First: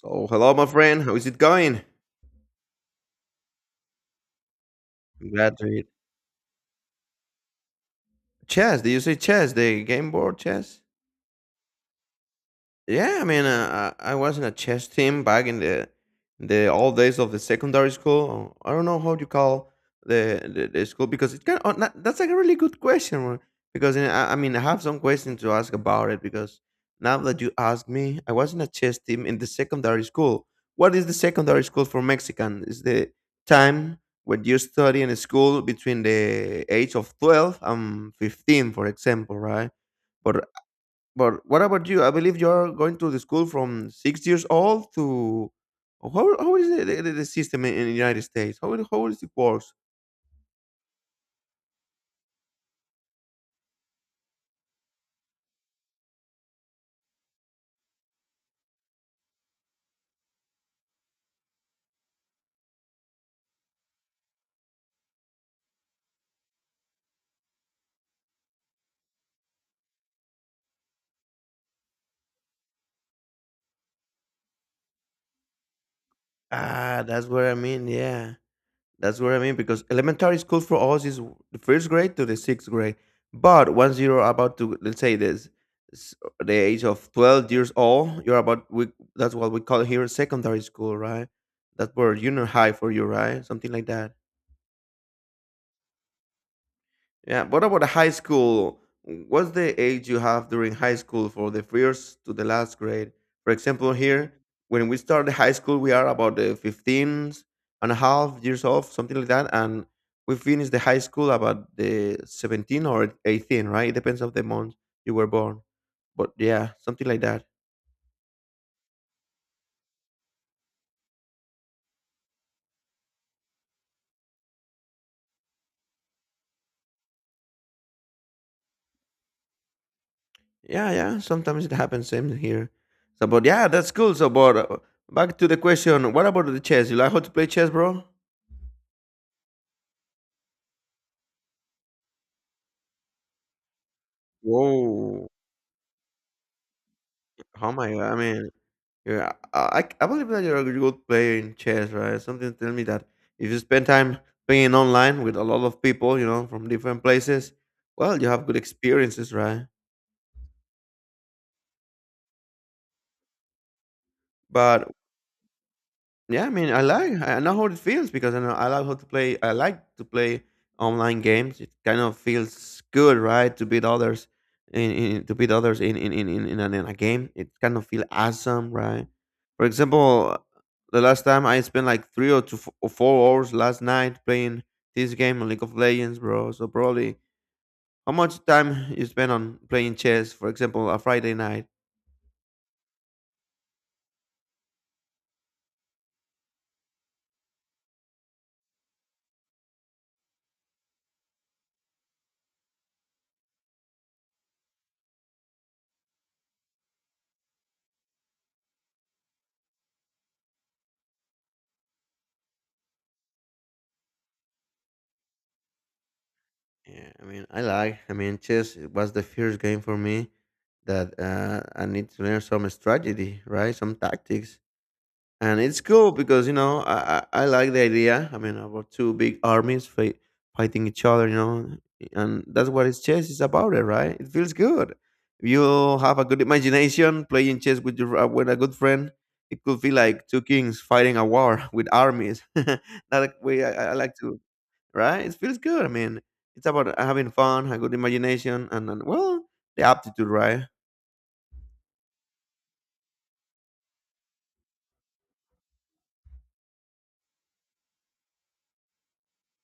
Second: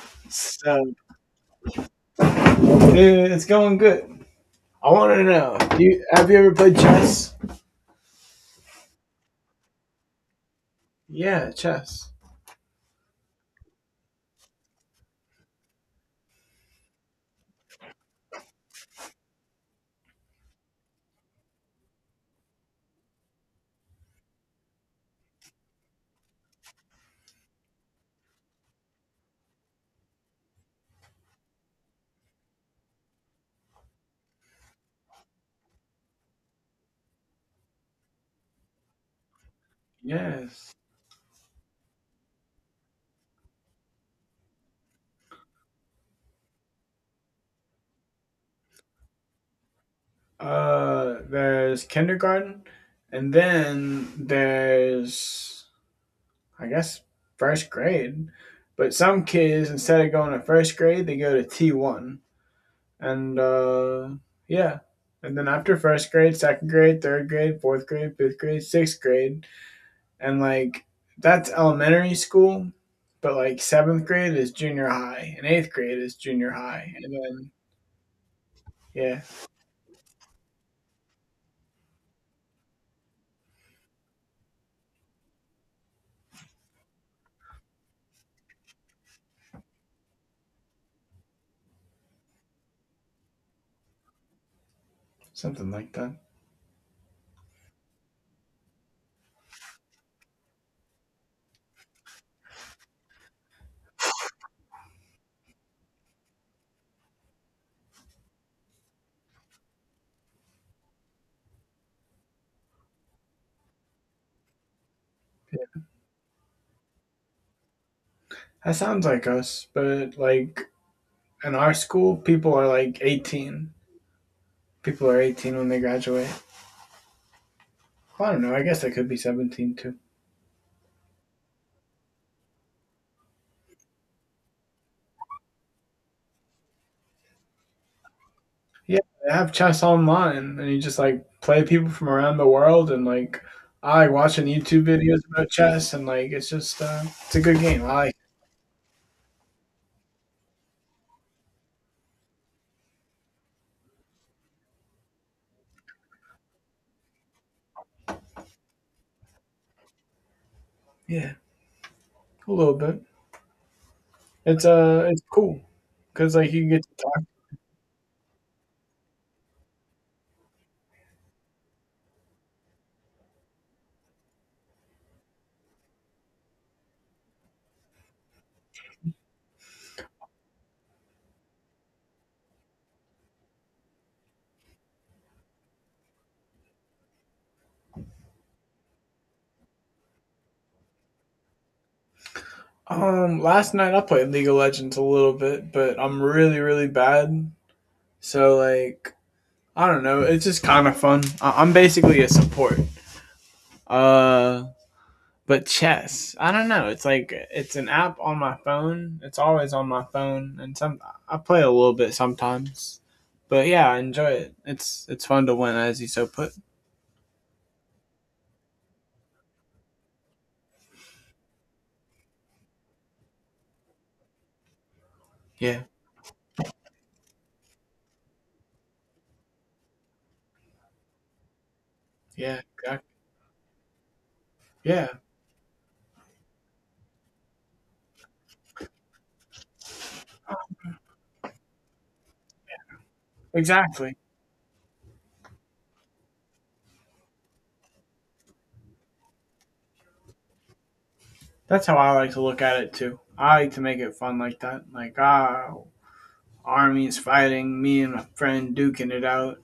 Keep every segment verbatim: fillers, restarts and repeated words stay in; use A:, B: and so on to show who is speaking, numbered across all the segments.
A: So, hello, my
B: So,
A: friend. How is it going?
B: dude, it's going good. I want to
A: I'm
B: know.
A: glad to hear.
B: Do you, have you ever played chess?
A: Chess? Did you say chess? The game board chess?
B: Yeah, chess.
A: Yeah, I mean, uh, I I was in a chess team back in the the old days of the secondary school. I don't know how you call the the, the school because it's kind of not, that's like a really good question uh, Because uh, I, I mean I have some questions to ask about it because now that you ask me, I was in a chess team in the secondary school. What is the secondary school for Mexican? Is the time when you study in school between the age of twelve and fifteen, for example, right? But
B: Yes.
A: but what about you? I believe you're going to the school from six years old to how, how is the, the, the system in, in the United States? How, it- how is it works?
B: Uh, there's kindergarten, and then there's, I guess, first grade. But some kids, instead of going to first grade, they go to T one. And, uh, yeah. And then after first grade, second grade, third grade, fourth grade, fifth grade, sixth grade, and like that's elementary school, but like seventh grade is junior high, and eighth grade is junior high,
A: Ah,
B: and
A: that's what
B: then
A: I mean. Yeah, that's
B: yeah,
A: what I mean because elementary school for us is the first grade to the sixth grade. But once you're about to, let's say this s- the age of twelve years old you're about, we that's what we call here secondary school, right? That's where junior high for you, right? Something like that.
B: something like that.
A: Yeah. What about high school? What's the age you have during high school for the first to the last grade? For example, here, when we start the high school, we are about the fifteen and a half years old, something like that. And we finish the high school about the seventeen or eighteen, right? It depends on the month you were born. But yeah, something like that.
B: That sounds like us, but like in our school, people are like eighteen. People are eighteen when they graduate. Well, I don't know. I guess they could be seventeen too.
A: Yeah, yeah. Sometimes it happens. Same here. So, but yeah, that's cool. So, but uh, back to the question. What about the chess? You like how to play chess, bro?
B: Yeah, they have chess online, and you just like play people from around the world, and like I like watching YouTube videos
A: Whoa.
B: about chess, and like it's just uh, it's a good
A: Oh
B: game. I
A: my god!
B: like,
A: I mean, yeah, I I believe that you're a good player in chess, right? Something tell me that if you spend time playing online with a lot of people, you know, from different places, well, you have good experiences, right?
B: it. Yeah, a little bit. It's
A: But
B: uh, it's cool because
A: yeah, I
B: like you
A: mean, I
B: get to
A: like
B: talk.
A: I know how it feels because I know I like how to play. I like to play online games. It kind of feels good, right, to beat others in, in to beat others in in in in, in, a, in a game. It kind of feel awesome, right? For example, the last time I spent like three or two or four hours last night playing this game on League of Legends, bro. So probably how much time you spend on playing chess? For example, a Friday night.
B: Um, last night I played League of Legends a little bit, but I'm really really bad. So like I don't know, it's just kind of fun. I- I'm basically a support. Uh, but chess, I don't know. It's like it's an app on my phone. It's always on my phone, and some I play a little bit sometimes. But yeah, I enjoy it. It's it's fun to win, as you so put.
A: Yeah, I mean, I like. I mean, chess was the first game for me that uh, I need to learn some strategy, right? Some tactics, and it's
B: Yeah,
A: cool because you know I, I, I like the idea. I mean, about two big armies fight, fighting each other, you know, and
B: yeah,
A: that's what is
B: exactly.
A: chess is about, it right? It feels good.
B: Yeah,
A: If you have a good imagination playing chess with your uh, with a good friend, it could feel like two kings fighting a war with armies. That way, I, I like
B: exactly.
A: to, right? It feels good. I mean, it's about having fun, a good imagination, and, and well, the aptitude, right?
B: That's how I like to look at it too. I like to make it fun like that. Like, ah, army's fighting, me and my friend duking it out,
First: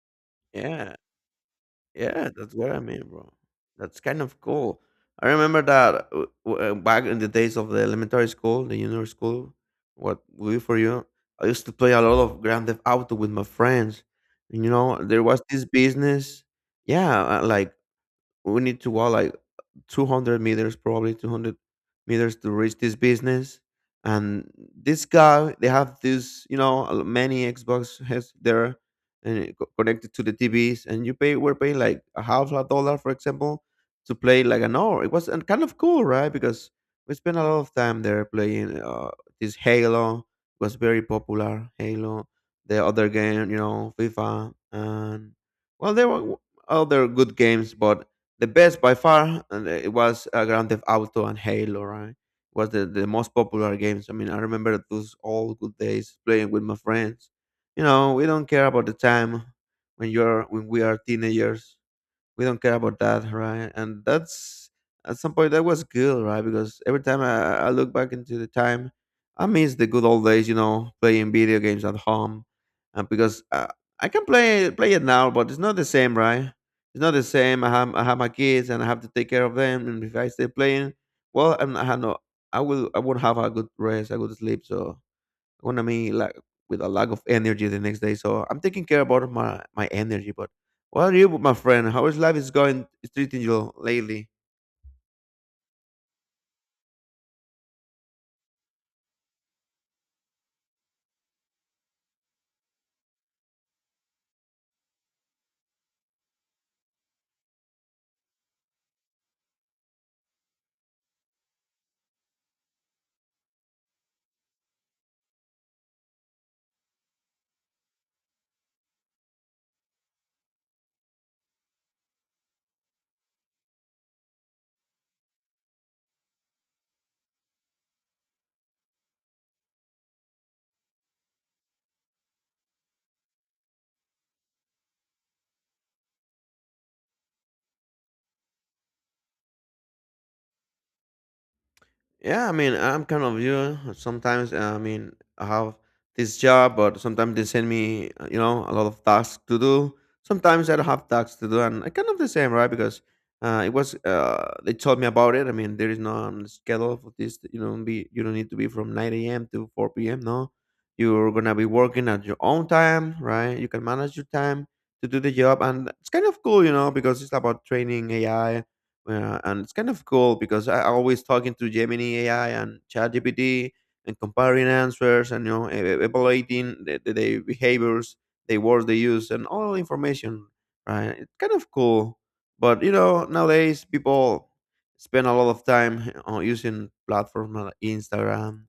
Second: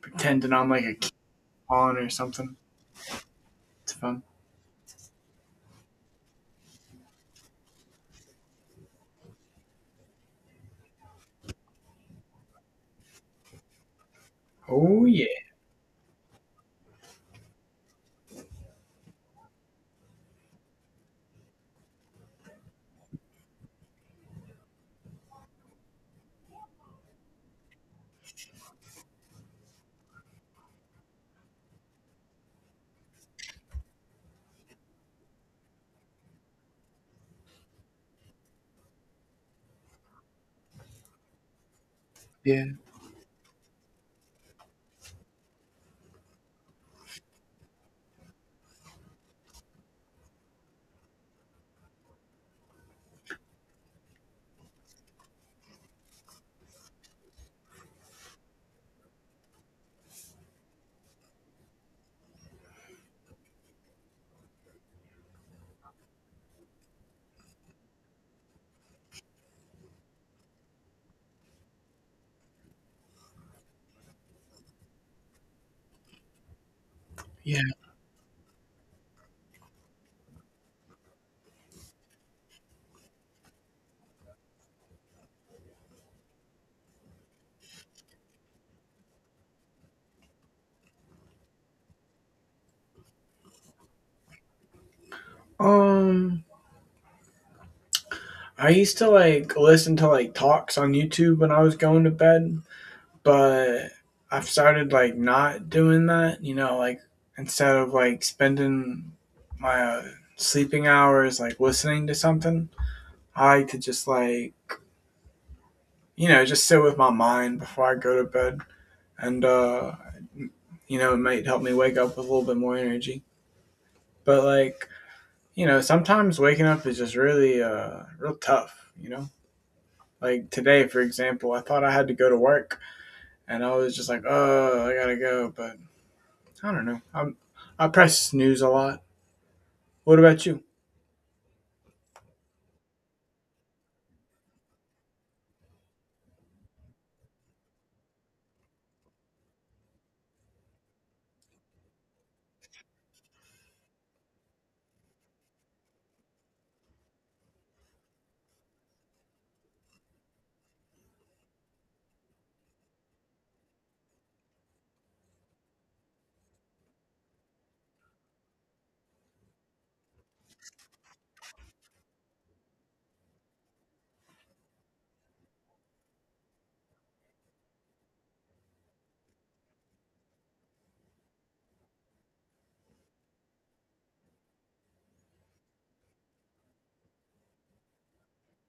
B: pretending I'm like a
A: Yeah,
B: kid pawn or
A: yeah, that's
B: something.
A: what I mean, bro.
B: It's
A: That's
B: fun.
A: kind of cool. I remember that uh, w- uh, back in the days of the elementary school, the junior school, what we for you, I used to play a lot of Grand Theft Auto with my friends. And, you know,
B: Oh
A: there
B: yeah,
A: was this business. Yeah, uh, like we need to go like two hundred meters, probably two hundred meters to reach this business. And this guy, they have this, you know, a- many Xbox has there and it co- connected to the T Vs. And you pay, we're paying like a half a dollar, for example, to play like an hour. It was and kind of cool, right? Because we spent a lot of time there playing uh, this Halo was very popular. Halo,
B: yeah,
A: the other game, you know, FIFA, and well, there were other good games, but the best by far and it was uh, Grand Theft Auto and Halo, right? Was the, the most popular games. I mean, I remember those all good days playing with my friends. You know, we don't care about the time when you're when we are teenagers, we don't care about that, right? And that's at some point that was good, right? Because every time I, I look back into the time, I miss the good old days, you know, playing video games at home, and because uh, I can play play it now, but it's not the same, right? It's not the
B: yeah.
A: same. I have I have my kids and I have to take care of them, and if I stay playing, well, I'm, I have no, I will I won't have a good rest, a good sleep, so gonna be like with a lack of energy the next day. So I'm taking care about my my energy. But what are you, my friend? How is life is going? Is treating you lately?
B: Um, I used to like listen to like talks on YouTube when I was going to bed, but I've started like not doing that. You know, like instead of like spending my uh, sleeping hours like listening to something, I like to just like you know, just sit with my mind before I go to bed. And, uh, you know, it might help me wake up with a little bit more energy. But, like, you know, sometimes waking up is just really, uh, real tough, you know? Like today, for example, I thought I had to go to work and I was just like, oh, I gotta go. But I don't know. I'm, I press snooze a lot. What about you?
A: Yeah, I mean, I'm kind of you. uh, Sometimes uh, I mean, I have this job, but sometimes they send me, uh, you know, a lot of tasks to do. Sometimes I don't have tasks to do, and I kind of the same, right? Because uh, it was uh, they told me about it. I mean, there is no um, schedule for this. You don't be, you don't need to be from nine a m to four p m. No, you're gonna be working at your own time, right? You can manage your time to do the job, and it's kind of cool, you know, because it's about training A I, uh, and it's kind of cool because I I always talking to Gemini A I and ChatGPT and comparing answers and you know e- e- evaluating the, the, the behaviors, the words they use, and all the information. Right, it's kind of cool. But you know nowadays people spend a lot of time on using platforms like Instagram,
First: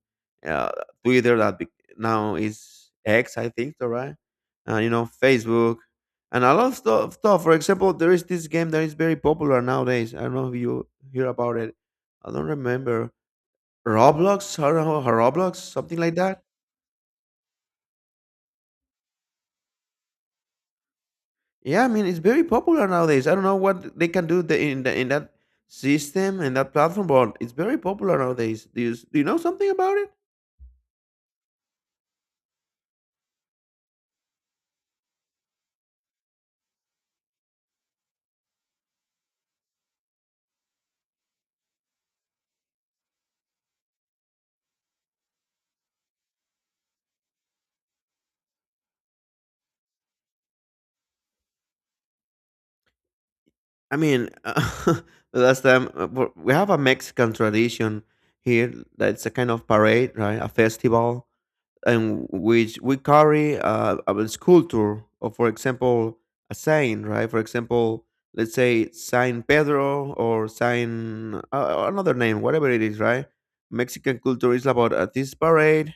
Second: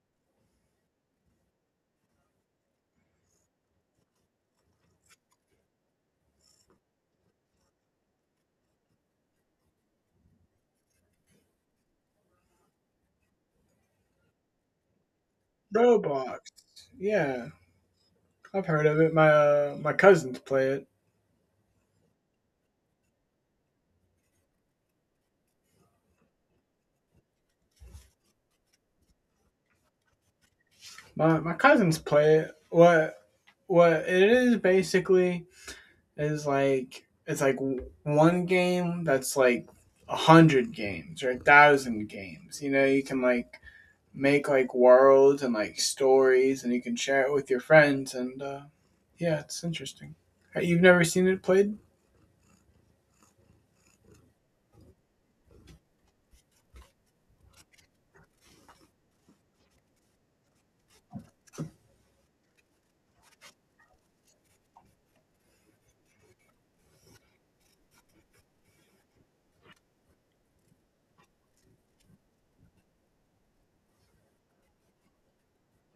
A: uh, Twitter that be- now is X, I think, so, right? Uh, you know, Facebook and a lot of stuff, stuff. For example, there is this game that is very popular nowadays. I don't know if you hear about it. I don't remember. Roblox, I don't know, Roblox, something like
B: Roblox.
A: that.
B: Yeah, I've heard of it. My, uh, my cousins play it.
A: Yeah, I mean it's very popular nowadays. I don't know what they can do the, in the, in that system and that platform, but it's very popular nowadays. Do you s- do you know something about it?
B: My, my cousins play it. What, what it is basically is like it's like one game that's like a hundred games or a thousand games. You know, you can like make like worlds and like stories, and you can share it with your friends. And uh, Yeah, it's interesting. You've never seen it played?
A: I mean, uh, the last time uh, w- we have a Mexican tradition here that's a kind of parade, right? A festival, and which we carry uh, a sculpture or, for example, a saint, right? For example, let's say Saint Pedro or Saint uh, another name, whatever it is, right? Mexican culture is about uh, this parade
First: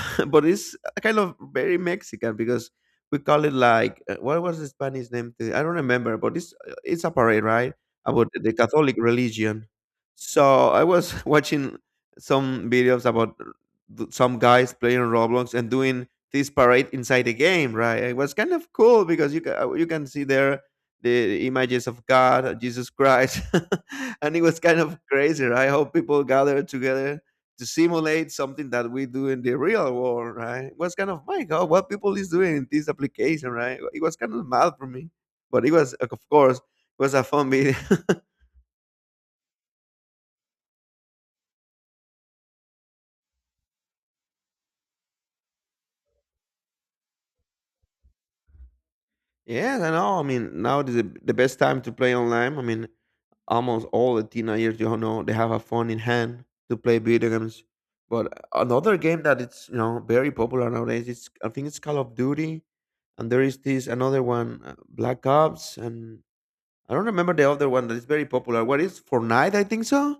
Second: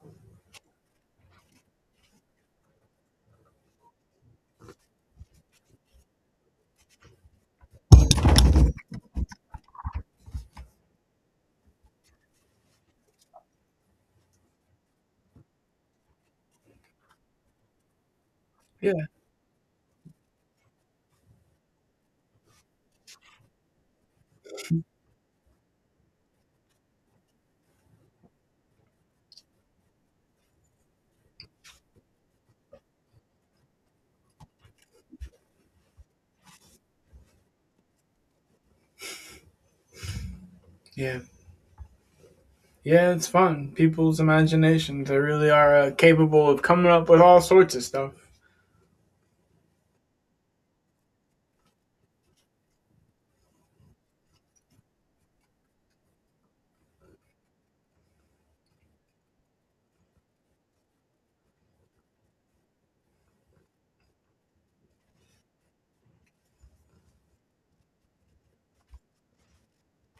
A: but it's kind of very Mexican because we call it like uh, what was the Spanish name? to- I don't remember, but it's uh, it's a parade, right? About the Catholic religion. So I was watching some videos about th- some guys playing Roblox and doing this parade inside the game, right? It was kind of cool
B: Yeah,
A: because you can you can see there the images of God, Jesus Christ, and it was kind of crazy, right? How people gathered together to simulate something that we do in the real world, right? It was kind of my God, what people is doing in this application, right? It was kind of mad for me, but it was, of course, it was a fun video.
B: yeah, yeah. It's fun. People's imaginations—they really are uh, capable of coming up with all sorts of stuff.
A: Yes, I know. I mean, now is the, the best time to play online. I mean, almost all the teenagers, you know, they have a phone in hand to play video games. But another game that it's you know very popular nowadays is, I think, it's Call of Duty, and there is this another one, uh, Black Ops, and I don't remember the other one that is very popular. What is Fortnite? I think so.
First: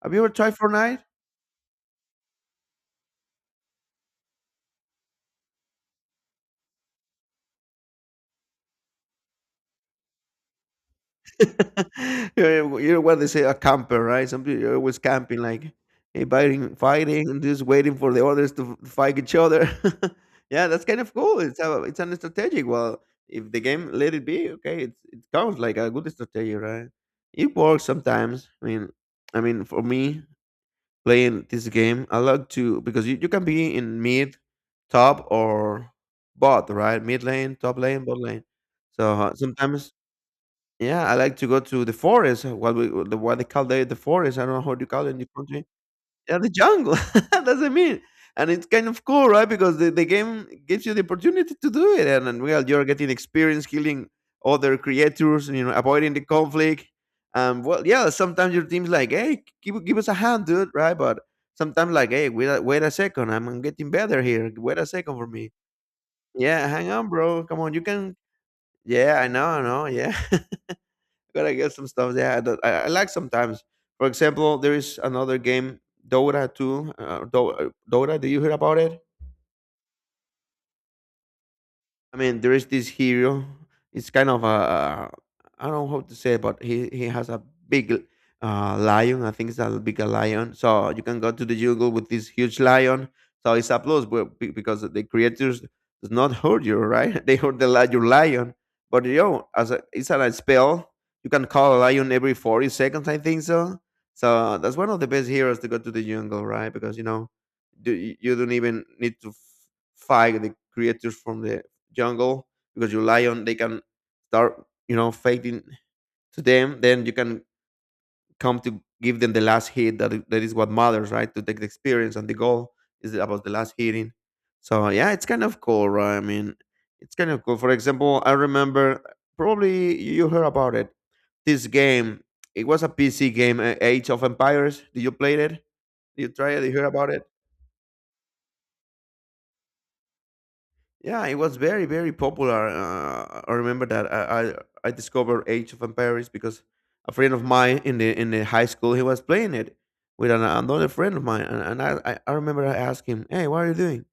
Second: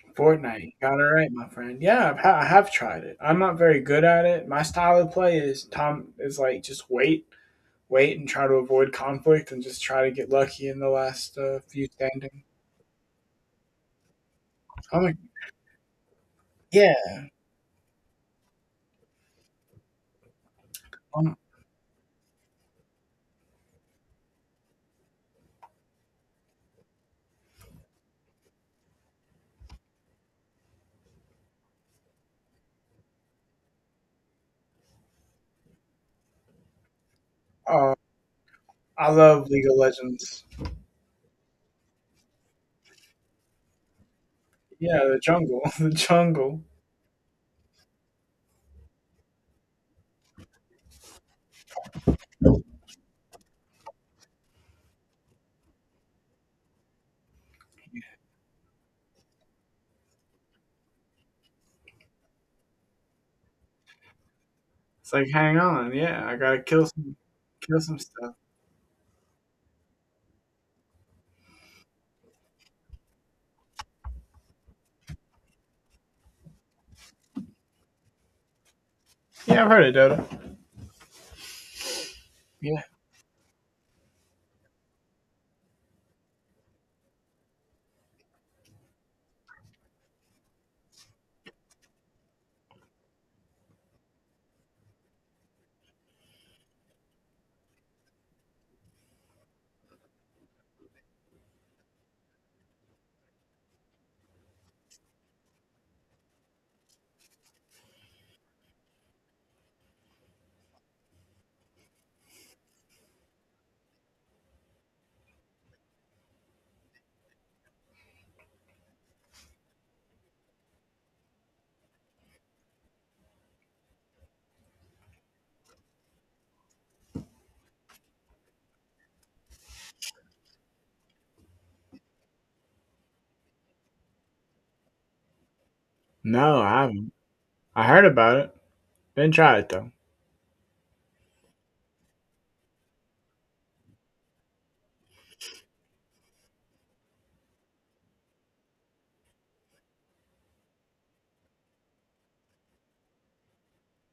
A: Have you ever tried
B: Fortnite. Got it
A: Fortnite?
B: right, my friend. Yeah, I've, ha- I have tried it. I'm not very good at it. My style of play is Tom is like just wait wait and try to avoid conflict and just try to get lucky in the last uh, few standing.
A: you you know what they say, a camper, right? Some people are always
B: I'm like,
A: camping, like hey, fighting,
B: yeah,
A: fighting, and just waiting for the others to f- fight each other. Yeah, that's kind of
B: I'm,
A: cool. It's a, it's an strategic. Well, if the game let it be, okay, it's, it counts like a good strategy, right? It works sometimes. I mean, I mean, for me, playing this game. I like to because you, you can be in mid, top, or bot, right? Mid lane, top
B: uh,
A: lane, bot lane.
B: I
A: So uh,
B: love League of
A: sometimes,
B: Legends.
A: yeah, I like to go to the forest. What we what they call the the forest. I don't know how you
B: Yeah,
A: call it
B: the
A: in the
B: jungle,
A: country.
B: the
A: Yeah, the
B: jungle.
A: jungle. That's what I mean. And it's kind of cool, right? Because the, the game gives you the opportunity to do it. And, and well, you're getting experience killing other creatures, you know, avoiding the conflict. Um, well, yeah, sometimes your team's like, hey, give, give us a hand, dude, right? But sometimes, like, hey, wait a, wait a second, I'm getting better here. Wait a
B: It's
A: second for
B: like,
A: me.
B: hang on, yeah, I gotta
A: Yeah,
B: kill
A: hang on,
B: some,
A: bro. Come on,
B: kill
A: you
B: some
A: can.
B: stuff.
A: Yeah, I know, I know. Yeah, gotta get some stuff there. That I, I like sometimes. For example, there is another game, Dota two. Uh, Do- uh, Dota, do you hear about it?
B: Yeah, I've heard of Dota.
A: I mean, there is
B: Yeah.
A: this hero. It's kind of a, I don't know how to say it, but he he has a big, uh, lion. I think it's a big lion. So you can go to the jungle with this huge lion. So it's a plus, but be- because the creatures does not hurt you, right? They hurt the li- your lion. But you know, as a, it's a spell, you can call a lion every forty seconds, I think so. So that's one of the best heroes to go to the jungle, right? Because you know, do, you you don't even need to f- fight the creatures from the jungle, because you lion they can start, you know, fighting to them. Then you can come to give them the last hit. That that is what matters, right? To take the experience. And the goal is about the last hitting. So yeah, it's kind of cool, right? I mean, it's kind of cool. For example, I remember, probably you heard about it, this game, it was a PC game, uh, Age of Empires. Did you play it? Did you try
B: No,
A: it? Did
B: I
A: you hear about
B: haven't.
A: it?
B: I heard about it. Didn't try it though.
A: Yeah, it was very, very popular. Uh, I remember that I, I I discovered Age of Empires because a friend of mine in the in the high school, he was playing it with an, another friend of mine, and, and I I I remember I asked him, "Hey, what are you doing?"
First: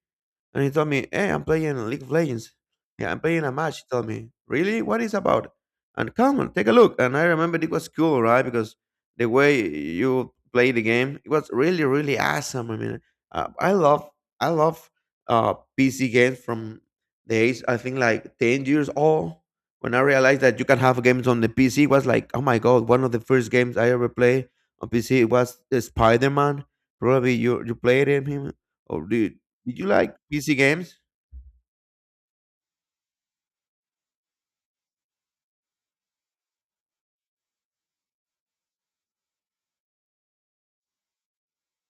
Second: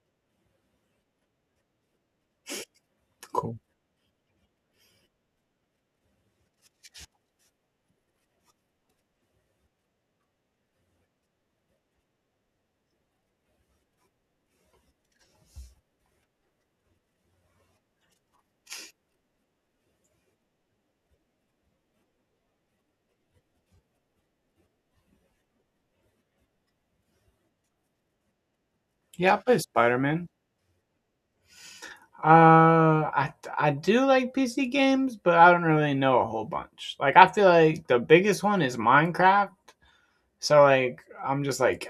A: And he told me, "Hey, I'm playing League of Legends. Yeah, I'm playing a
B: Cool.
A: match." He told me, "Really? What is about? And come on, take a look." And I remember it was cool, right? Because the way you play the game, it was really, really awesome. I mean, uh, I love, I love, uh, P C games from the age, I think like ten years old. When I realized that you can have games on the P C, it was like, oh my God. One of the first games I ever played on P C was Spider Man. Probably you, you played him him or
B: Yeah,
A: did,
B: I play
A: did you
B: Spider
A: like
B: Man.
A: P C games?
B: Uh, I I do like P C games, but I don't really know a whole bunch. Like I feel like the biggest one is Minecraft. So like I'm just like,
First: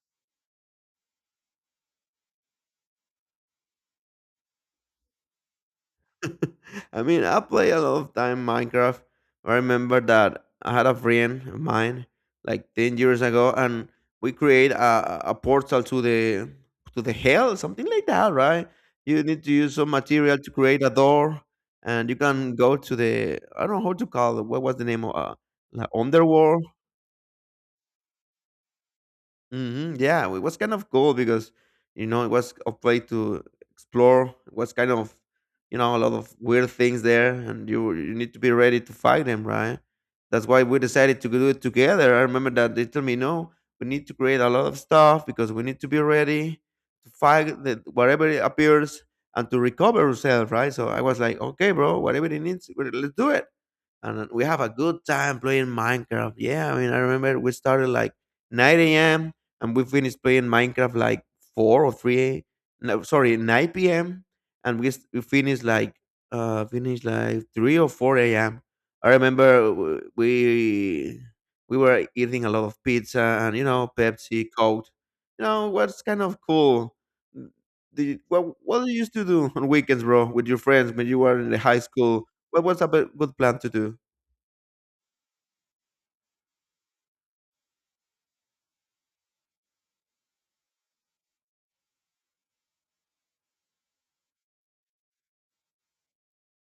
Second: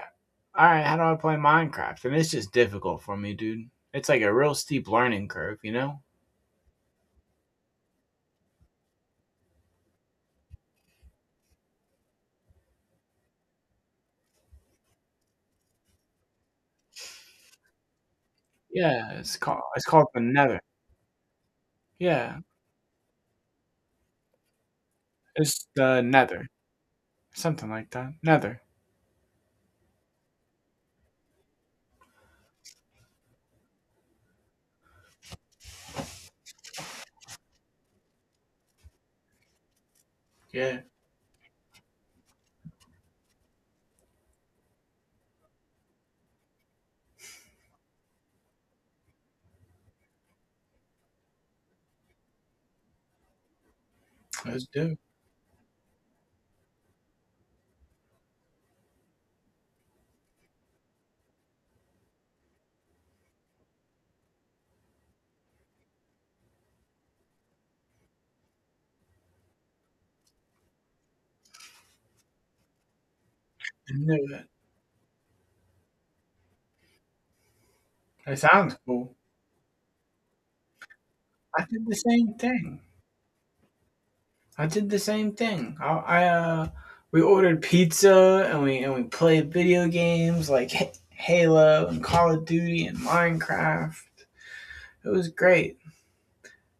B: all right, how do I play Minecraft? And it's just difficult for me, dude. It's like a real steep learning curve, you know?
A: I mean, I play a lot of time Minecraft. I remember that I had a friend of mine like ten years ago, and we create a, a portal to the, to the hell, something like that, right?
B: Yeah,
A: You
B: it's
A: need to
B: called
A: use
B: it's
A: some
B: called the
A: material to
B: Nether.
A: create a door, and you
B: Yeah,
A: can go to the, I don't know how to call it. What was the name of uh,
B: it's
A: the
B: the Nether,
A: underworld?
B: something like that. Nether.
A: Hmm. Yeah, it was kind of cool because you know it was a place to explore. It was kind of, you know, a lot of weird things there, and you you need to be ready to fight them, right? That's why we
B: Yeah,
A: decided to do it together. I remember that they told me, "No, we need to create a lot of stuff because we need to be ready to fight the, whatever it appears, and to recover ourselves," right? So I was like, okay, bro, whatever it needs, we- let's do it. And we have
B: let's
A: a
B: do.
A: good time playing Minecraft. Yeah, I mean, I remember we started like nine a m and we finished playing Minecraft like four or three a- no, sorry, nine p m And we, s- we finished like uh finished like three or four a m. I remember w- we we were eating a lot of pizza and, you know,
B: I knew
A: Pepsi,
B: it.
A: Coke. You know what's kind of cool. Do you,
B: It
A: what
B: sounds
A: what do you used
B: cool.
A: to do on weekends, bro, with your friends when you were in the
B: I
A: high
B: did the
A: school?
B: same
A: What was
B: thing.
A: a b- good plan to do?
B: I did the same thing. I, I uh, We ordered pizza and we and we played video games like Ha- Halo and Call of Duty and Minecraft. It was great.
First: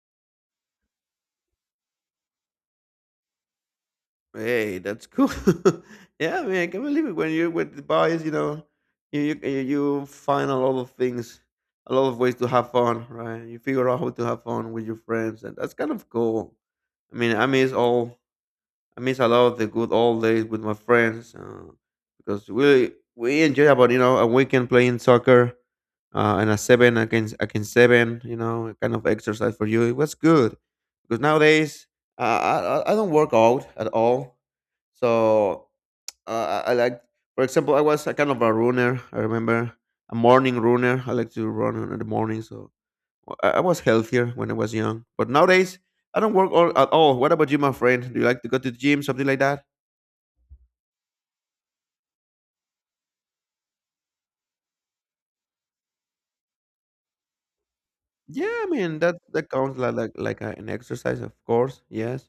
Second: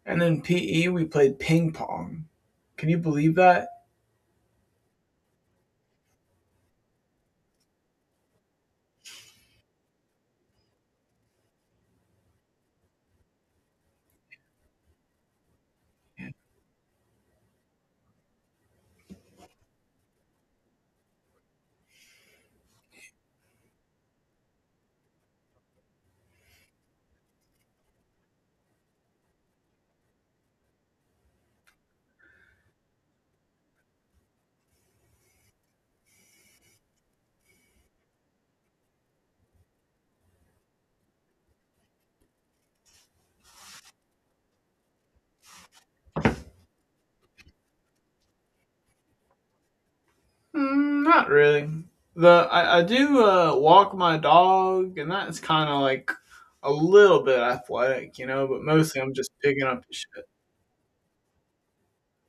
B: And in P E, we played ping pong. Can you believe that?
A: Hey, that's cool. Yeah, I mean, I can not believe it. When you're with the boys, you know, you, you you you find a lot of things, a lot of ways to have fun, right? You figure out how to have fun with your friends, and that's kind of cool. I mean, I miss all I miss a lot the good old days with my friends, uh, because we we enjoy about, you know, a weekend playing soccer, uh, and a seven against against seven, you know, a kind of exercise for you. It was good because nowadays, uh, I I I don't work out at all. So uh, I I like, for example, I was a kind of a runner. I remember, a morning runner. I like to run in the morning. So well, I, I was healthier when I was young. But nowadays I don't work out at all. What about you, my friend? Do you like to go to the gym, something like that?
B: Mm, not really. The I, I do uh, walk my dog, and that's kind of like a little bit athletic, you know.
A: Yeah,
B: But
A: I mean
B: mostly, I'm
A: that
B: just
A: that
B: picking
A: counts
B: up
A: like
B: the
A: like
B: shit.
A: like a- an exercise, of course. Yes,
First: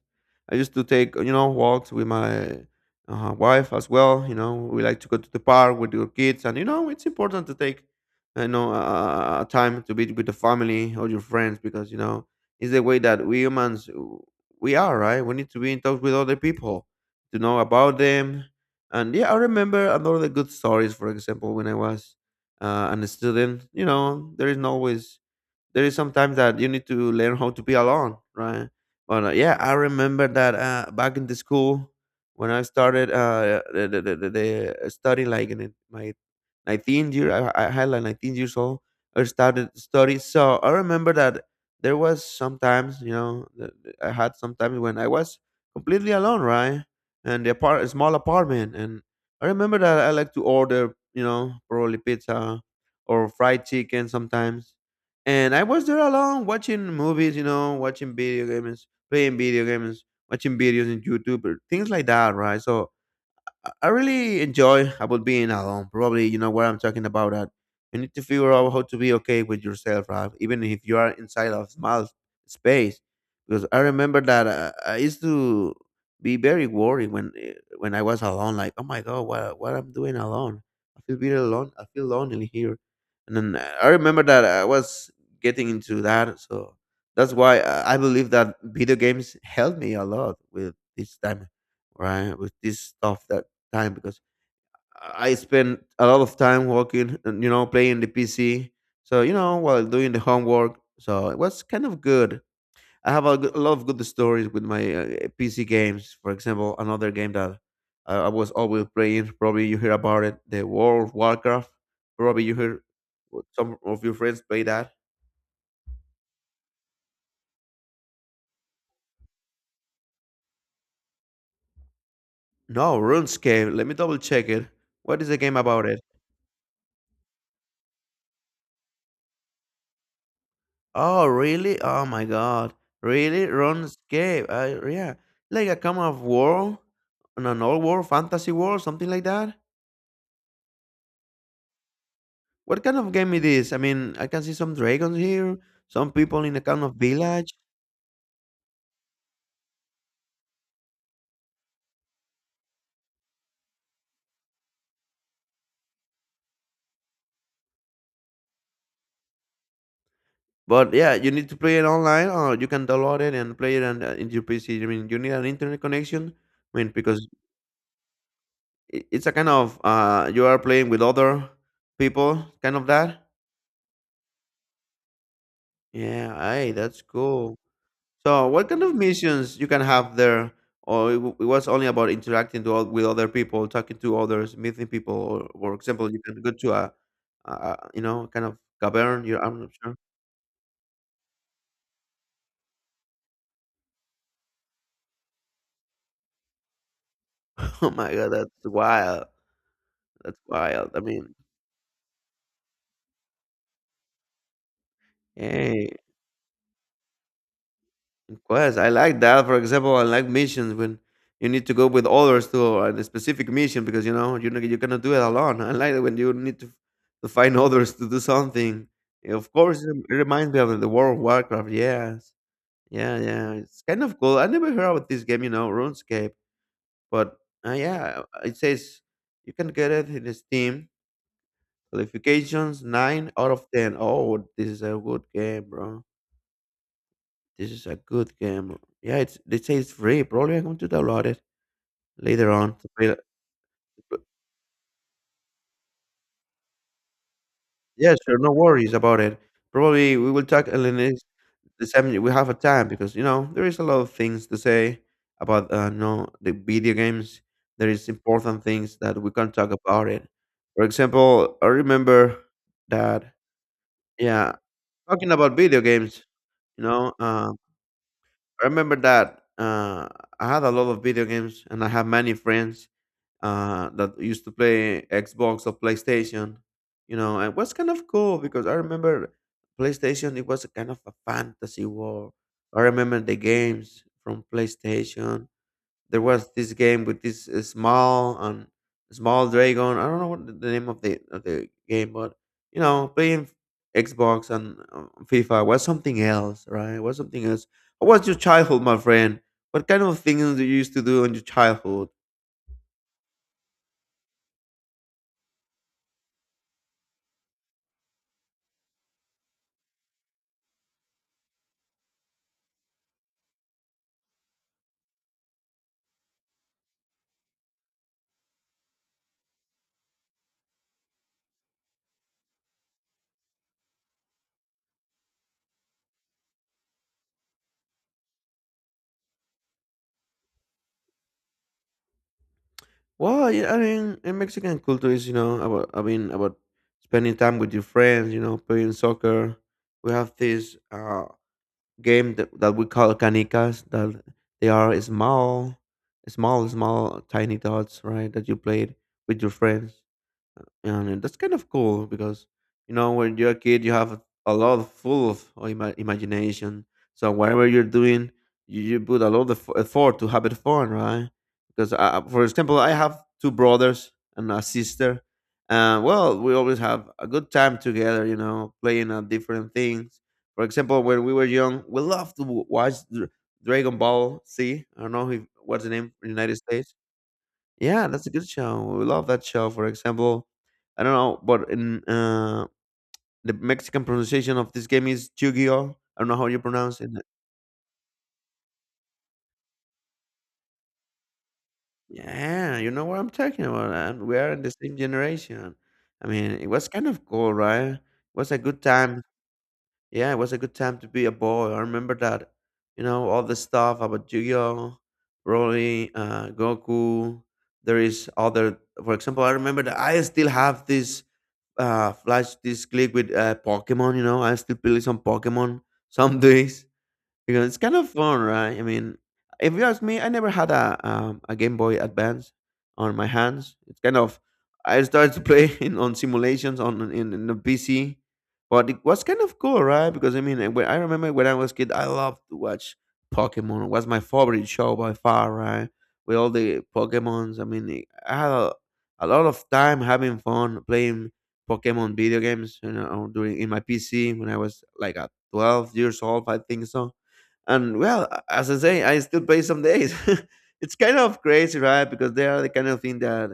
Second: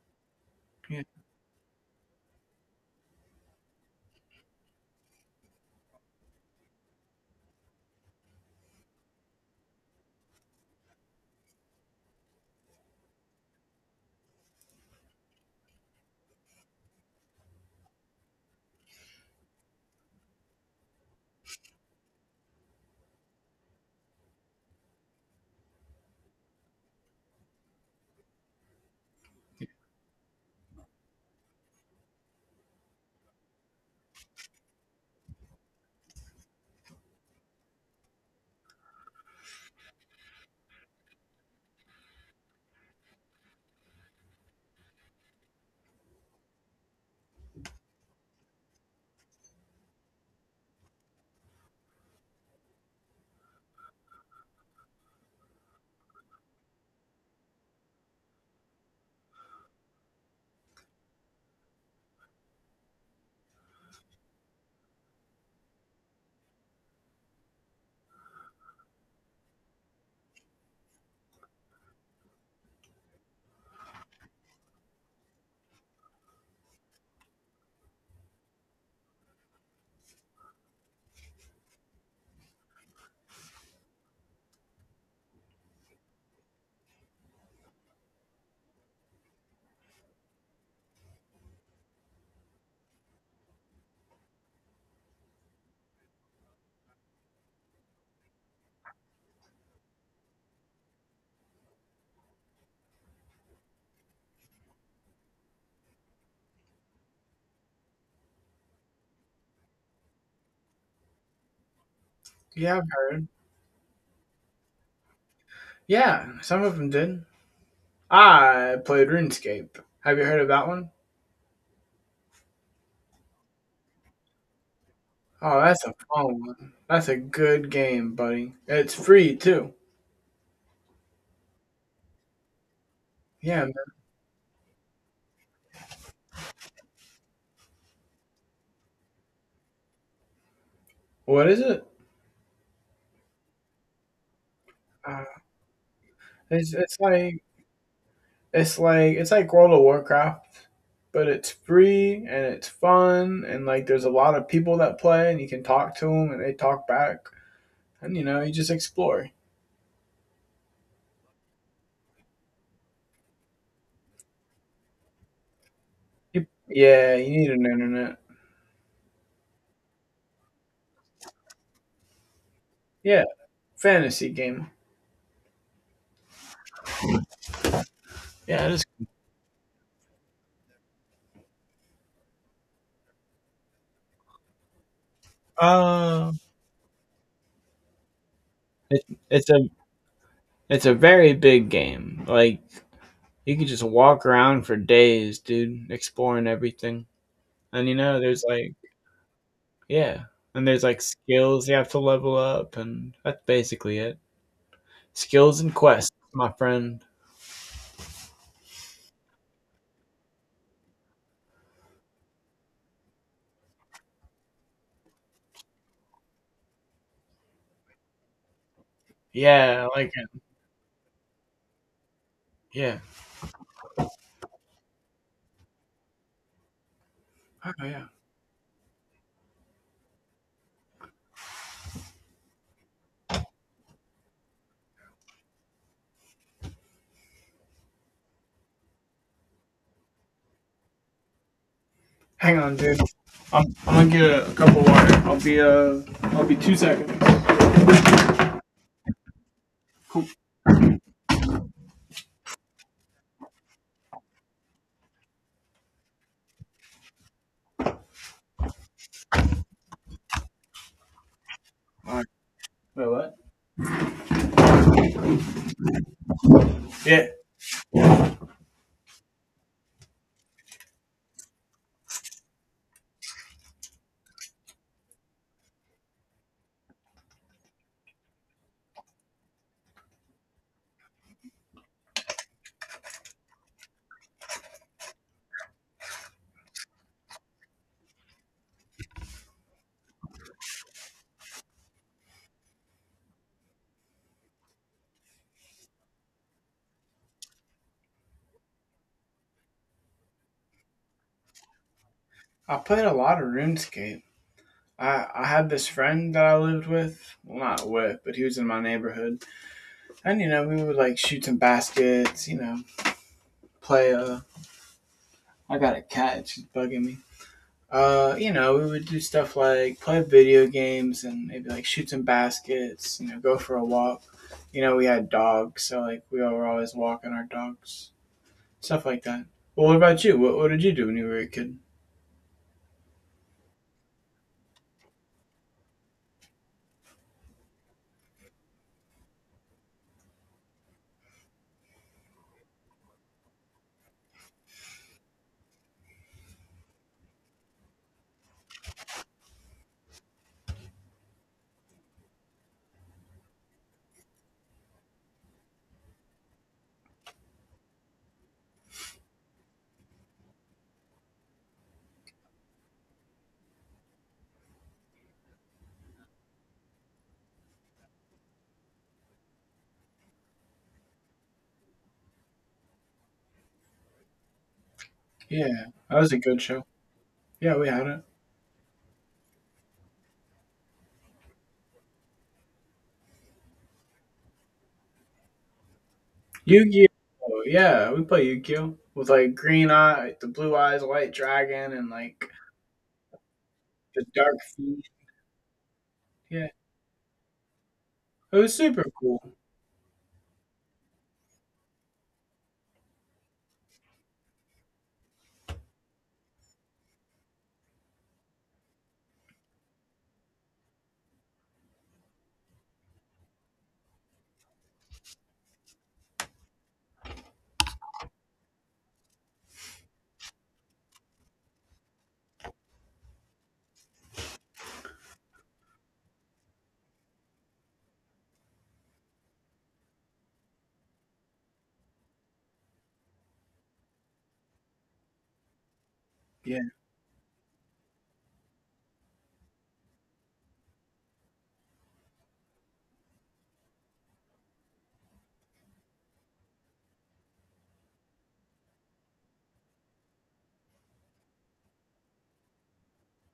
A: I used to
B: Yeah,
A: take, you know, walks with my, uh, wife as well. You know, we like to go to the park with your kids, and you know it's important to take, you know, uh, uh, time to be with the family or your friends, because you know it's the way that we humans w- we are, right? We need to be in touch with other people to know about them. And yeah, I remember another good stories. For example, when I was uh, an student, you know, there is no always there is sometimes that you need to learn how to be alone, right? But uh, yeah, I remember that uh, back in the school when I started uh, the, the, the, the the study, like in it- my nineteenth year, I, I had like nineteen years old, I started study. So I remember that there was sometimes, you know, that I had sometimes when I was completely alone, right? And the, apart- small apartment. And I remember that I like to order, you know, probably pizza or fried chicken sometimes, and I was there alone watching movies, you know, watching video games, playing video games, watching videos in YouTube, or things like that, right? So I I really enjoy about being alone. Probably you know what I'm talking about. That you need to figure out how to be okay with yourself, right? Even if you are inside of small space. Because I remember that uh, I used to be very worried when eh, when I was alone. Like, oh my god, what what I'm doing alone? I feel very alone. I feel lonely here. And then uh, I remember that I was getting into that. So that's why uh, I believe that video games helped me a lot with this time, right, with this stuff, that time, because I spend a lot of time working, and, you know, playing the P C. So you know, while doing the homework, so it was kind of good. I have a, g- a lot of good stories with my, uh, P C games. For example, another game that I, I was always playing. Probably you hear about it, the World of Warcraft. Probably you
B: yeah,
A: hear
B: I've heard.
A: some of your friends play that.
B: Yeah, some of them did. I played RuneScape. Have you heard of that one?
A: No, RuneScape. Let me double check it. What is the game
B: Oh, that's
A: about?
B: a fun one. That's a good game, buddy. It's free too.
A: Oh, really? Oh my God. Really?
B: Yeah, man.
A: RuneScape. Uh, yeah. Like a kind of world, an an old world, fantasy world, something like that.
B: What is it?
A: What kind of game it is? I mean, I can see some dragons
B: Uh,
A: here, some people in a
B: it's
A: kind of
B: It's like
A: village.
B: It's like it's like World of Warcraft, but it's free and it's fun and like there's a lot of people that play and you can talk to them and they talk back and you know you just explore.
A: But yeah, you need to play it online, or you can download it and play it on, uh, in your P C. I mean, you need an internet connection.
B: You,
A: I mean,
B: yeah,
A: because
B: you need an internet.
A: i- it's a kind of, uh, you are playing with other people, kind of
B: Yeah,
A: that.
B: fantasy game.
A: Yeah, hey, that's cool. So,
B: Yeah,
A: what
B: it
A: kind
B: is.
A: of missions you can have there, or it, w- it was only about interacting to, all- with other people, talking to others, meeting people, or for example, you
B: Uh,
A: can go to a, uh, you know, kind of
B: it,
A: cavern. You,
B: it's a
A: I'm not sure.
B: it's a very big game. Like you could just walk around for days, dude, exploring everything. And
A: Oh
B: you
A: my
B: know,
A: god,
B: there's
A: that's
B: like
A: wild.
B: yeah,
A: That's
B: and there's
A: wild. I
B: like
A: mean,
B: skills you have to level up, and that's basically it. Skills and
A: hey,
B: quests, my friend.
A: of course, I like that. For example, I like missions when you need to go with others to a specific mission, because you know you you cannot do it alone. I like it when you need to, to find others to do something. Of course,
B: Yeah,
A: it
B: I like
A: it
B: it.
A: reminds me of the World of Warcraft. Yes,
B: Yeah.
A: yeah, yeah. It's kind of cool. I never heard about this game, you know, RuneScape, but uh,
B: Oh yeah.
A: yeah, it says you can get it in Steam. Qualifications nine out of ten. Oh, this is a good game, bro. This is a good game. Yeah, it's they say it's free. Probably I'm going to download it later
B: Hang on,
A: on to
B: dude.
A: play.
B: I'm, I'm gonna get
A: But
B: a, a cup of water. I'll be uh I'll be two seconds.
A: yeah, sure, no worries about it. Probably
B: Cool.
A: we will talk in the next the time we have a time, because you know there is a lot of things to say about uh no the video games. There is important things that we can talk about it. For example, I
B: All right.
A: remember
B: Wait,
A: that
B: what?
A: yeah, talking about video games, you know,
B: Yeah.
A: um, I remember that uh, I had a lot of video games, and I have many friends uh, that used to play Xbox or PlayStation, you know, and it was kind of cool because I remember PlayStation, it was a kind of a fantasy war. I remember the games from PlayStation. There was this game with this uh, small and small dragon. I don't know what the the name of the of the game, but you know, playing Xbox and uh, FIFA was something else, right? Was something else. What was your childhood, my friend? What kind of things you used to do in your childhood?
B: I played a lot of RuneScape. I I had this friend that I lived with. Well, not with, but he was in my neighborhood. And you know we would like shoot some baskets. You know play uh. I got a cat. She's bugging me. Uh, you know, we would do stuff like play video games and maybe like shoot some baskets, you know, go for a walk. You know, we had dogs, so like we were always walking our dogs, stuff like that. Well, what about you? What, what did you do when you were a kid?
A: Well, yeah, I mean, in Mexican culture is, you know, about I mean about spending time with your friends, you know, playing soccer. We have this uh game that, that we call canicas, that they are small small, small tiny dots, right, that you played with your friends, and that's kind of cool because you know when you're a kid you have a lot of full of uh, ima- imagination, so whatever you're doing you, you put a lot of effo- effort to have it fun, right, because uh, for example I have two brothers and a sister, and well we always have a good time together, you know, playing at different things. For example, when we were young we loved to w- watch Dr- Dragon Ball Z. I don't know if,
B: Yeah,
A: what's the name
B: that
A: in the
B: was a
A: United
B: good show.
A: States.
B: Yeah, we had
A: Yeah,
B: it.
A: that's a good show. We love that show. For example, I don't know, but in uh, the Mexican pronunciation of this game is Yu-Gi-Oh. I don't know how you pronounce it.
B: Yu-Gi-Oh! Yeah, we play Yu-Gi-Oh! With like green eye, like, the blue eyes, white dragon, and like
A: Yeah, you know what I'm talking about,
B: the
A: and we are
B: dark
A: in the same
B: feet.
A: generation. I mean,
B: Yeah,
A: it was kind of cool, right? It was
B: it
A: a
B: was
A: good
B: super
A: time.
B: cool.
A: Yeah, it was a good time to be a boy. I remember that. You know, all the stuff about Yu-Gi-Oh, Broly, uh, Goku. There is other, for example, I remember that I still have this uh, flash this click with uh, Pokemon. You know, I still play some Pokemon some days. Because it's kind of fun, right? I mean, if you ask me, I never had a um, a Game Boy Advance on my hands. It's kind of I started to play in, on simulations on in, in the P C, but it was kind of cool, right? Because I mean, I- when, I remember when I was kid, I loved to watch Pokemon. It was my favorite show by far, right? With all the
B: Yeah.
A: Pokemons, I mean, I had a, a lot of time having fun playing Pokemon video games, you know, during in my P C when I was like at twelve years old, I think so. And well, as I say, I still play some days. It's kind of crazy, right? Because they are the kind of thing that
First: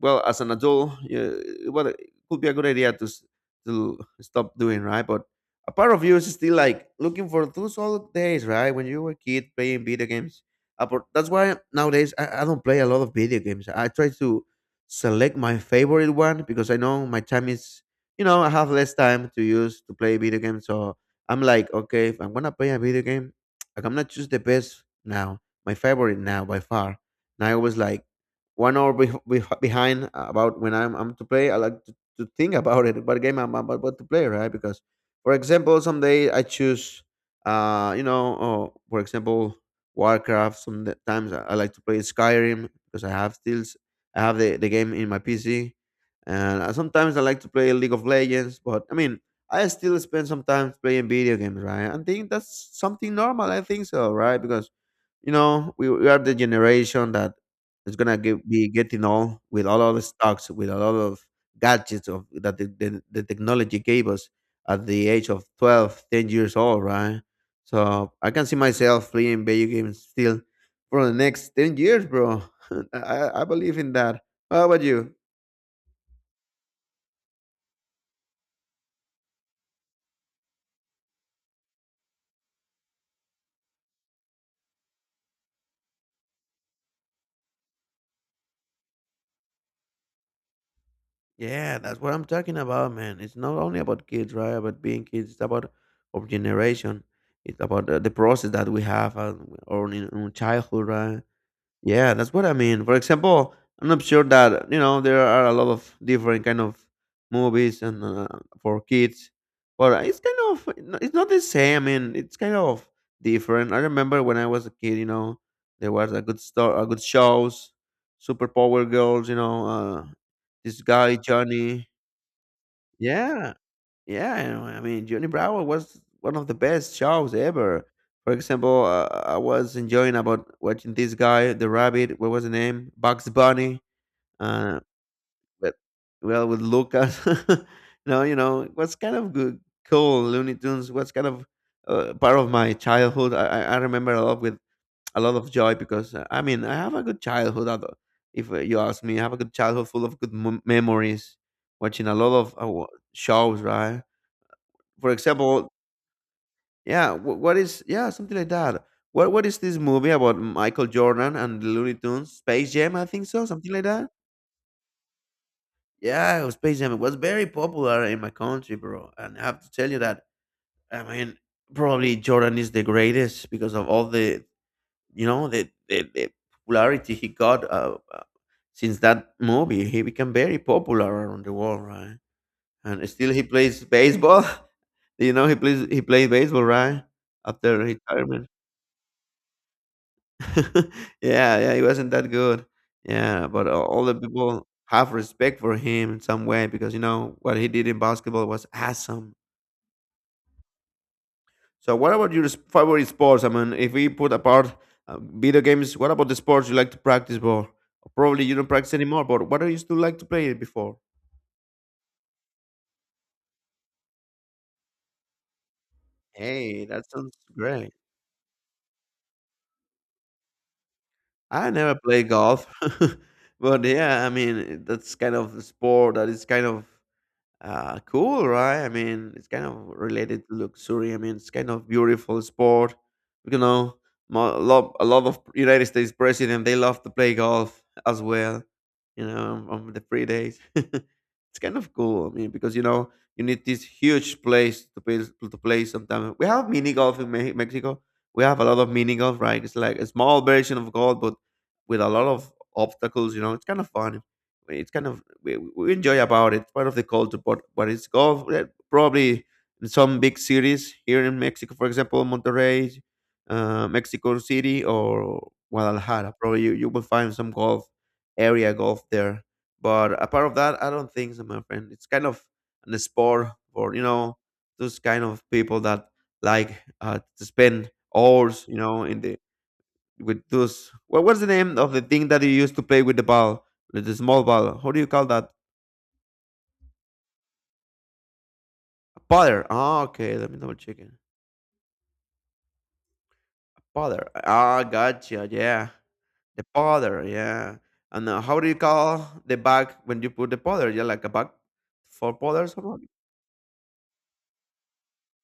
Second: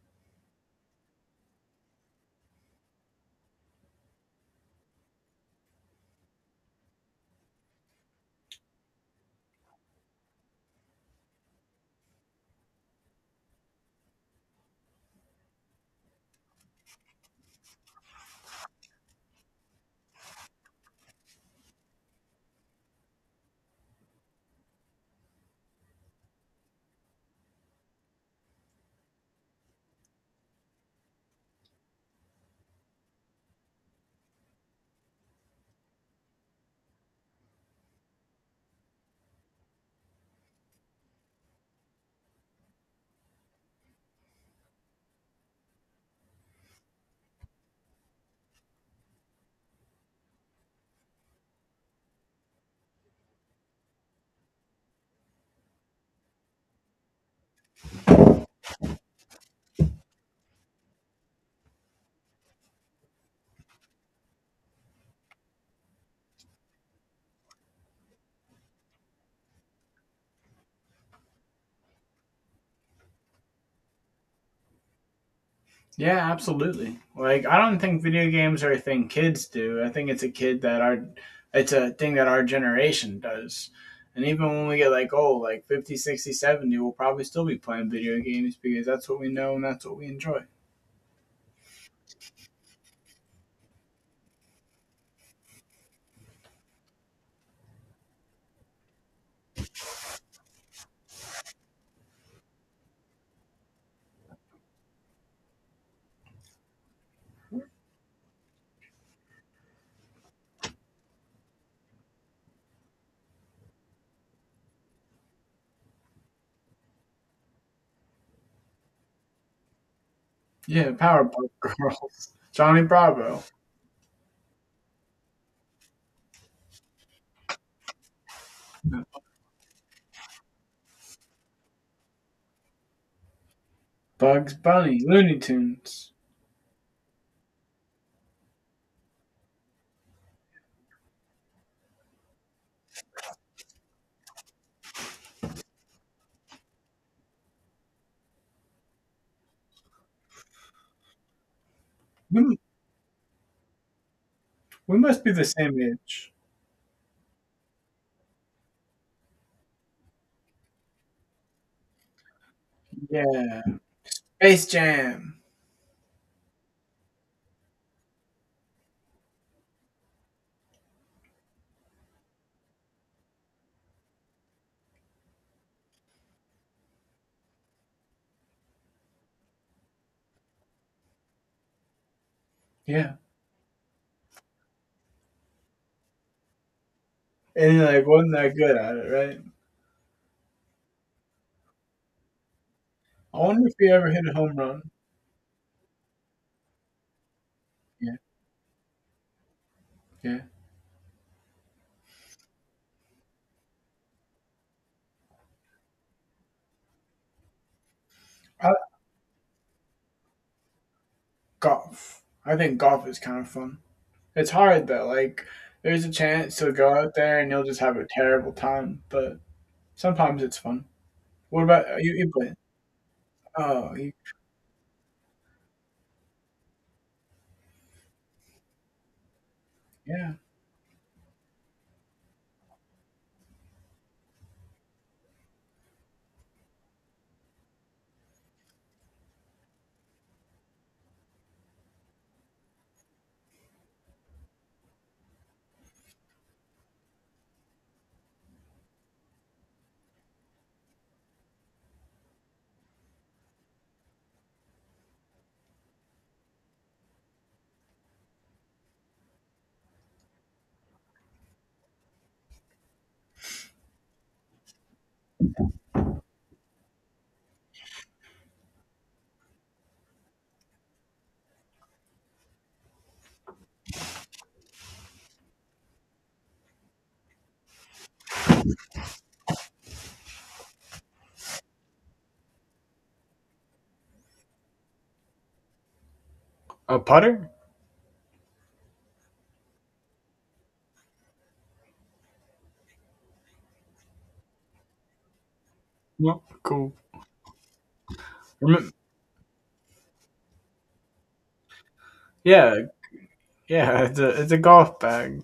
A: well as an adult, yeah, well it could be a good idea to s- to stop doing, right, but a part of you is still like looking for those old days, right, when you were a kid playing video games. Uh, but that's why nowadays I, I don't play a lot of video games. I try to select my favorite one because I know my time is, you know, I have less time to use to play video games, so I'm like okay if I'm gonna play a video game I'm gonna choose the best now, my favorite now by far. And I always like one hour bef- bef- behind uh, about when I'm, I'm to play. I like to, to think about it, what game I'm about what to play, right? Because, for example, someday I choose, uh, you know, oh, for example, Warcraft. Sometimes I, I like to play Skyrim because I have still, s- I have the, the game in my P C. And uh, sometimes I like to play League of Legends, but I mean, I still spend some time playing video games, right? I think that's something normal. I think so, right? Because you know we, we are the generation that it's gonna get, be getting all with a lot of stocks, with a lot of gadgets of that the, the, the technology gave us at the age of twelve, ten years old, right? So I can see myself playing video games still for the next ten years, bro. I, I believe in that. How about you?
B: Yeah, absolutely. Like I don't think video games are a thing kids do. I think it's a kid that our it's a thing that our generation does. And even when we get like oh, like fifty, sixty, seventy, we'll probably still be playing video games because that's what we know and that's what we enjoy.
A: Yeah, that's what I'm talking about, man. It's not only about kids, right? About being kids, it's about our generation. It's about the, the process that we have uh, or in, in childhood, right? Yeah, that's what I mean. For example, I'm not sure that you know there are a lot of different kind of movies and uh, for kids, but it's kind of no- it's not the same. I mean, it's kind of different. I remember when I was a kid, you know, there was a good store, a good shows, Super Power Girls, you know, uh, this
B: Yeah,
A: guy
B: Powerpuff
A: Johnny.
B: Girls, Johnny Bravo,
A: Yeah, yeah, you know, I mean, Johnny Bravo was one of the best shows ever. For example, uh, I was enjoying about watching this guy, the rabbit. What was the name? Bugs Bunny.
B: Bugs
A: Uh,
B: Bunny, Looney
A: but
B: Tunes.
A: well, with Lucas, no, you know, it was kind of good, cool. Looney Tunes was kind of uh, part of my childhood. I, I I remember a lot with a lot of joy because uh, I mean, I have a good childhood. Although, if uh, you ask me, I have a good childhood full of good mem- memories, watching a lot of
B: We,
A: uh, wa- shows, right?
B: we
A: For
B: must be the
A: example,
B: same age.
A: yeah, wh- what is yeah something like that. What what is this movie about Michael Jordan and the Looney Tunes? Space Jam, I think so,
B: Yeah.
A: something like that.
B: Space Jam.
A: Yeah, Space Jam. It was very popular in my country, bro. And I have to tell you that I mean, probably Jordan is the greatest because of all the you know the the, the popularity he got uh, uh, since that movie. He became very popular around the world, right? And
B: Yeah.
A: still he plays baseball. You know, he plays he played baseball, right?
B: And he
A: After
B: like wasn't
A: retirement.
B: that good at it, right?
A: Yeah, yeah, he wasn't that good.
B: I
A: Yeah,
B: wonder
A: but
B: if
A: a-
B: he
A: all
B: ever
A: the
B: hit a home
A: people
B: run.
A: have respect for him in some way because you know what he did in
B: Yeah.
A: basketball was awesome.
B: Yeah.
A: So, what about your s- favorite sports? I mean, if we put apart uh, video games, what about the sports you like to practice for? Probably you
B: I
A: don't
B: like
A: practice anymore, but what do you still like to play before?
B: golf. I think golf is kind of fun. It's hard though. Like there's a chance to
A: Hey,
B: go
A: that
B: out
A: sounds
B: there and you'll just
A: great.
B: have a terrible time, but sometimes it's fun. What
A: I
B: about
A: never
B: you?
A: play
B: You play?
A: golf, but
B: Oh, you,
A: yeah, I mean that's kind of a sport that is kind of Uh, cool, right? I mean, it's kind of
B: yeah.
A: related to luxury. I mean, it's kind of beautiful sport. You know, mo- a lot, a lot of United States president they love to play golf as well. You know, on the free days. It's kind of cool. I mean, because you know you need this huge place to play to play. Sometimes we have mini golf in Me- Mexico. We have a lot of mini golf, right? It's like a small version of golf, but with a lot of obstacles. You know, it's kind of fun. It's kind of we, we enjoy about it. It's part of the culture, but but it's golf. Eh, probably in some big cities here in Mexico, for example, Monterrey, uh, Mexico City, or Guadalajara. Probably you, you will find some golf area golf there, but apart of that, I don't think so, my friend. It's kind of an sport for you know those kind of people that like uh, to spend hours, you know, in the with those. What what's the name of the thing that you used to play with the ball, with the small ball? How do you call that?
B: A putter?
A: A putter. Ah, okay. Let me double check it. Putter. Ah, gotcha. Yeah,
B: No,
A: the
B: cool.
A: putter. Yeah. And uh, how do you
B: Rem-
A: call the bag when you put the powder? Yeah, like a bag for powder or
B: yeah,
A: something?
B: yeah. It's a it's a golf bag.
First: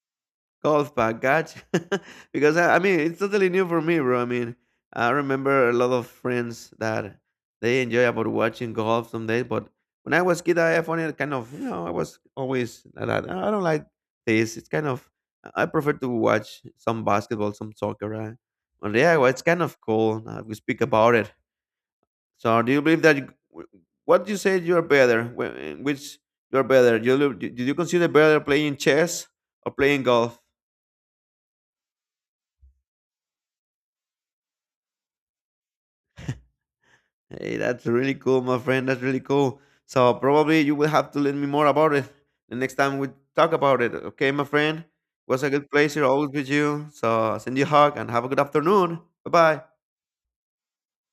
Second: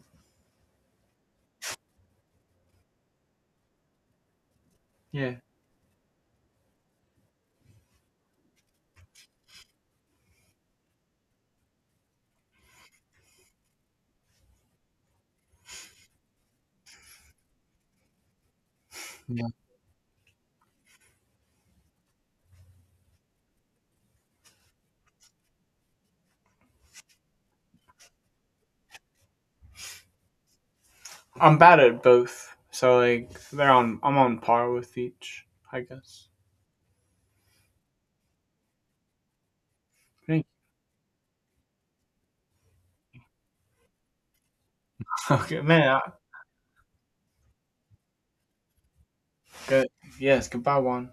A: Golf bag, gotcha. Because I, I mean, it's totally new for me, bro. I mean, I
B: Yeah,
A: remember a lot of friends that they enjoy about watching golf some days, but when I was kid, I found it kind of, you know, I was always like that. I don't like this. It's kind of, I prefer to watch some basketball, some soccer, right? But yeah, well, it's
B: yeah.
A: kind of cool. Uh, we speak about it. So, do you believe that? You, wh- what you said you're better? wh- Which you're better? You, lo- did you consider better playing chess or playing golf?
B: I'm bad at both, so like they're on. I'm on par with each, I guess.
A: Hey, that's really cool, my friend. That's really cool. So
B: Thank you.
A: probably you will have to let me more about it the next time we talk about it. Okay, my friend. It was a
B: Okay,
A: good
B: man. I,
A: pleasure always with you. So I send you a hug and have a good afternoon. Bye bye.
B: good. Yes. Goodbye, Juan.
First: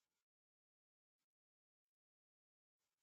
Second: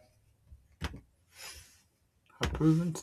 B: Approved.